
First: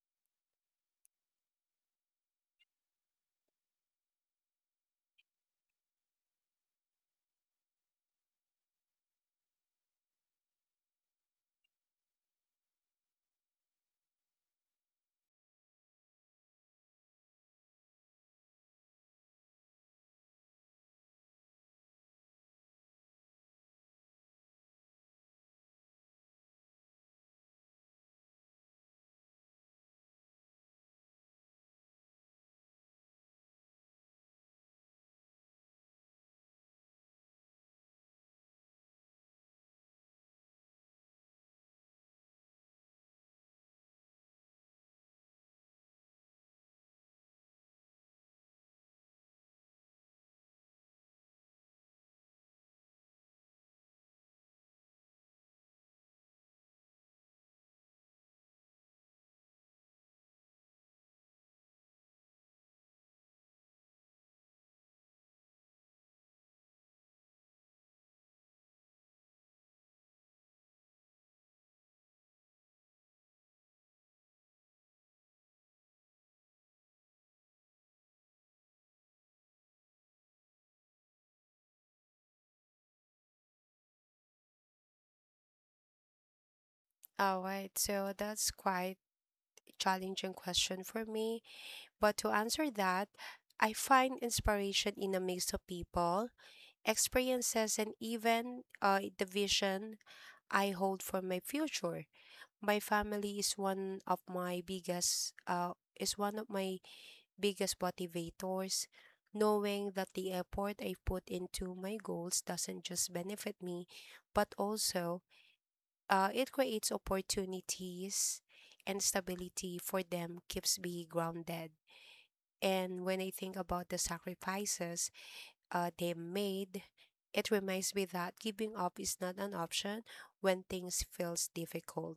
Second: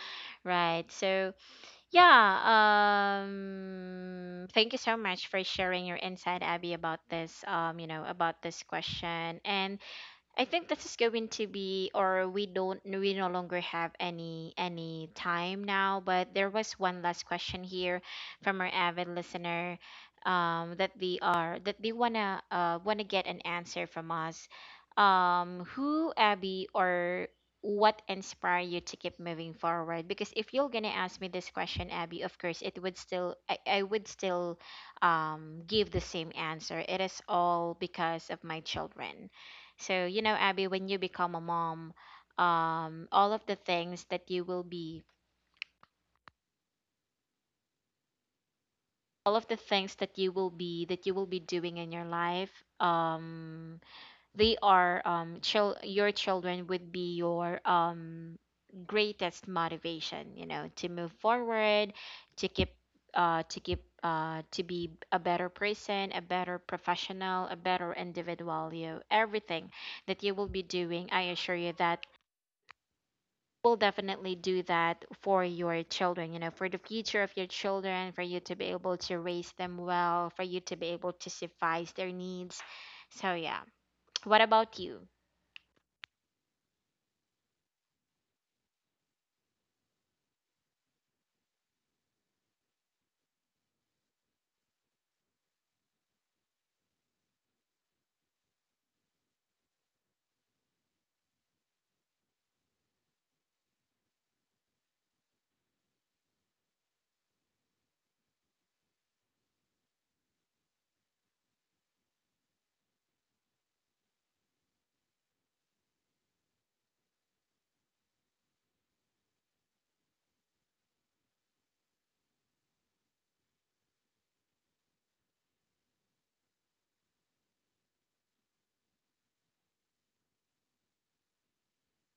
Speaker 1: Right. So yeah, um thank you so much for sharing your insight, Abby, about this um you know about this question. And I think this is going to be, or we don't, we no longer have any any time now. But there was one last question here from our avid listener, um, that they are that they wanna uh wanna get an answer from us. Um, who, Abby, or what inspire you to keep moving forward? Because if you're gonna ask me this question, Abby, of course it would still, I, I would still um give the same answer. It is all because of my children. So, you know, Abby, when you become a mom, um, all of the things that you will be, all of the things that you will be, that you will be doing in your life, um, they are, um, chil- your children would be your, um, greatest motivation, you know, to move forward, to keep, uh, to keep, uh, to be a better person, a better professional, a better individual. You, everything that you will be doing, I assure you that will definitely do that for your children, you know, for the future of your children, for you to be able to raise them well, for you to be able to suffice their needs. So, yeah. What about you?
Speaker 2: All right, so that's quite a challenging question for me. But to answer that, I find inspiration in a mix of people, experiences, and even uh, the vision I hold for my future. My family is one of my biggest, uh, is one of my biggest motivators, knowing that the effort I put into my goals doesn't just benefit me, but also uh, it creates opportunities and stability for them, keeps me grounded. And when I think about the sacrifices uh, they made, it reminds me that giving up is not an option when things feels difficult.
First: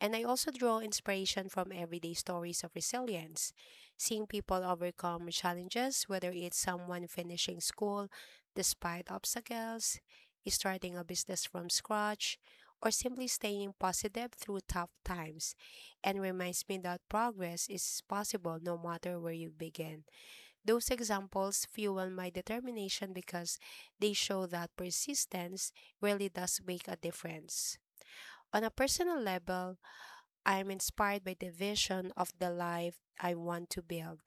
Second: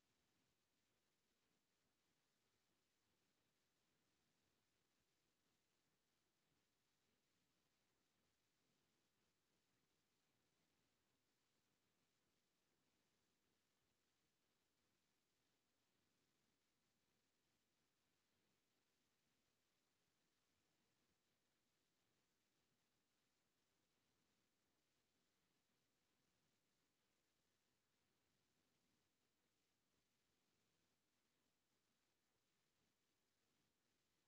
Speaker 2: And I also draw inspiration from everyday stories of resilience, seeing people overcome challenges, whether it's someone finishing school despite obstacles, starting a business from scratch, or simply staying positive through tough times, and reminds me that progress is possible no matter where you begin. Those examples fuel my determination because they show that persistence really does make a difference. On a personal level, I'm inspired by the vision of the life I want to build.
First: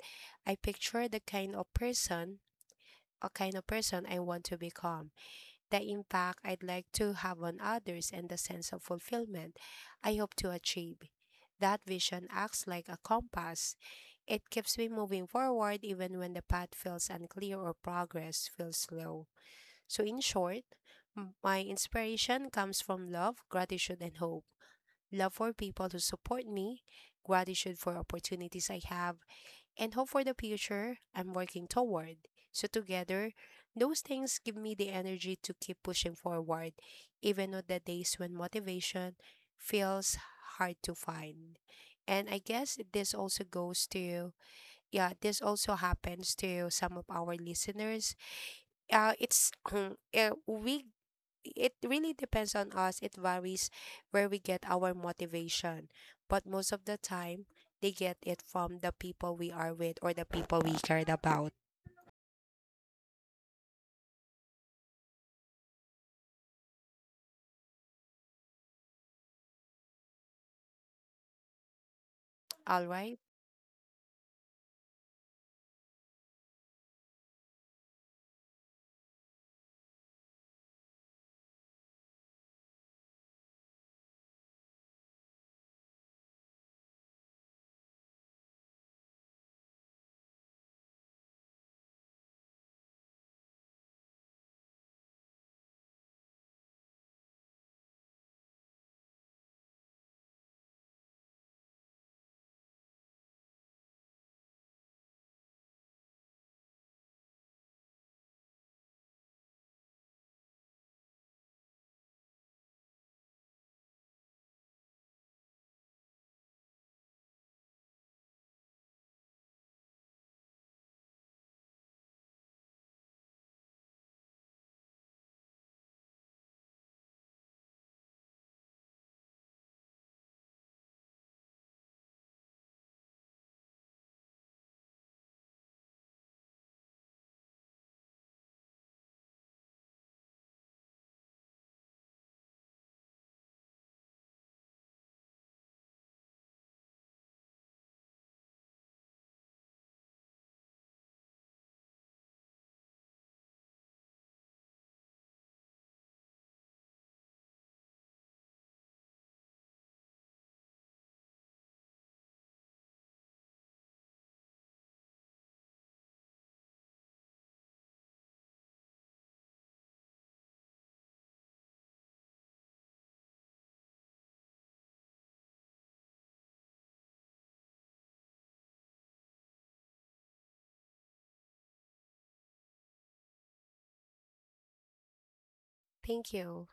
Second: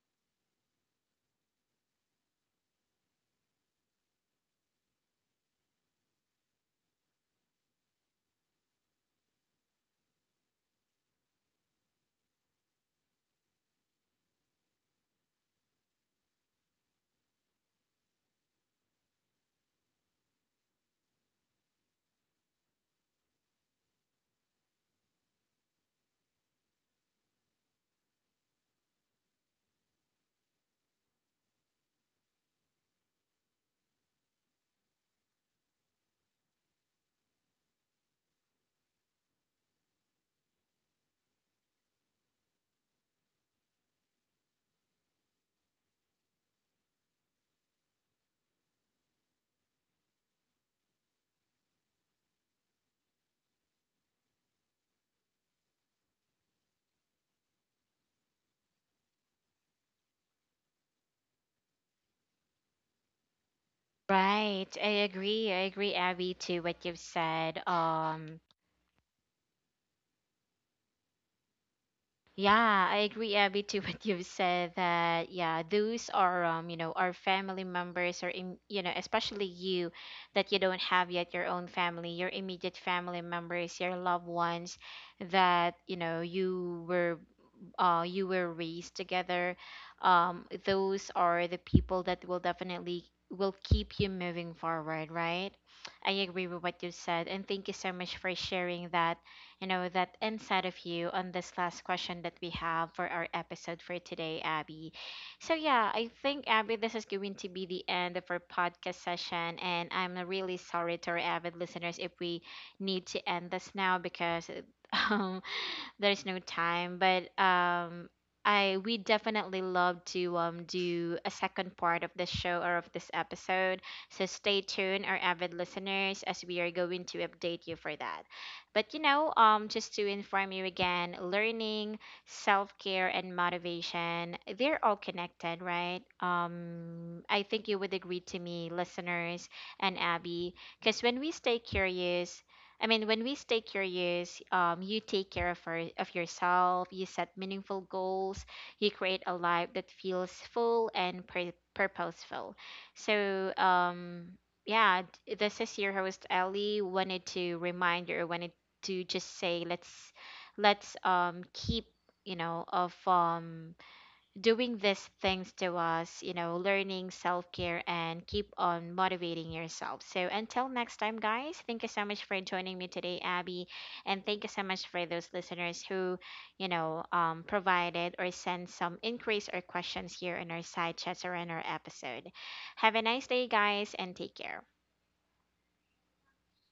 Speaker 2: I picture the kind of person, a kind of person I want to become, the impact I'd like to have on others, and the sense of fulfillment I hope to achieve. That vision acts like a compass. It keeps me moving forward even when the path feels unclear or progress feels slow. So, in short, m- my inspiration comes from love, gratitude, and hope. Love for people who support me, gratitude for opportunities I have, and hope for the future I'm working toward. So, together, those things give me the energy to keep pushing forward, even on the days when motivation feels hard to find. And I guess this also goes to, yeah, this also happens to some of our listeners. Uh, it's, uh, we it really depends on us. It varies where we get our motivation. But most of the time, they get it from the people we are with or the people we cared about.
Speaker 1: Right. I agree. I agree, Abby, to what you've said. Um,
Speaker 2: All
Speaker 1: Yeah, I
Speaker 2: right.
Speaker 1: agree, Abby, to what you've said, that yeah, those are, um, you know, our family members or, im- you know, especially you that you don't have yet your own family, your immediate family members, your loved ones that, you know, you were, uh, you were raised together, um, those are the people that will definitely will keep you moving forward, right? I agree with what you said, and thank you so much for sharing that, you know, that insight of you on this last question that we have for our episode for today, Abby. So yeah, I think, Abby, this is going to be the end of our podcast session, and I'm really sorry to our avid listeners if we need to end this now because. There's no time, but um I we definitely love to um do a second part of this show or of this episode. So stay tuned, our avid listeners, as we are going to update you for that. But you know, um just to inform you again, learning, self-care and motivation, they're all connected, right? um I think you would agree to me, listeners, and Abby, because when we stay curious I mean, when we stay curious, um, you take care of our, of yourself. You set meaningful goals. You create a life that feels full and pur- purposeful. So, um, yeah, d- this is your host, Ellie. Wanted to remind you, wanted to just say, let's let's um keep, you know, of, um doing these things to us, you know, learning self care and keep on motivating yourself. So until next time, guys, thank you so much for joining me today, Abby. And thank you so much for those listeners who, you know, um, provided or sent some inquiries or questions here in our side chats or in our episode. Have a nice day, guys, and take care.
Speaker 2: Thank you.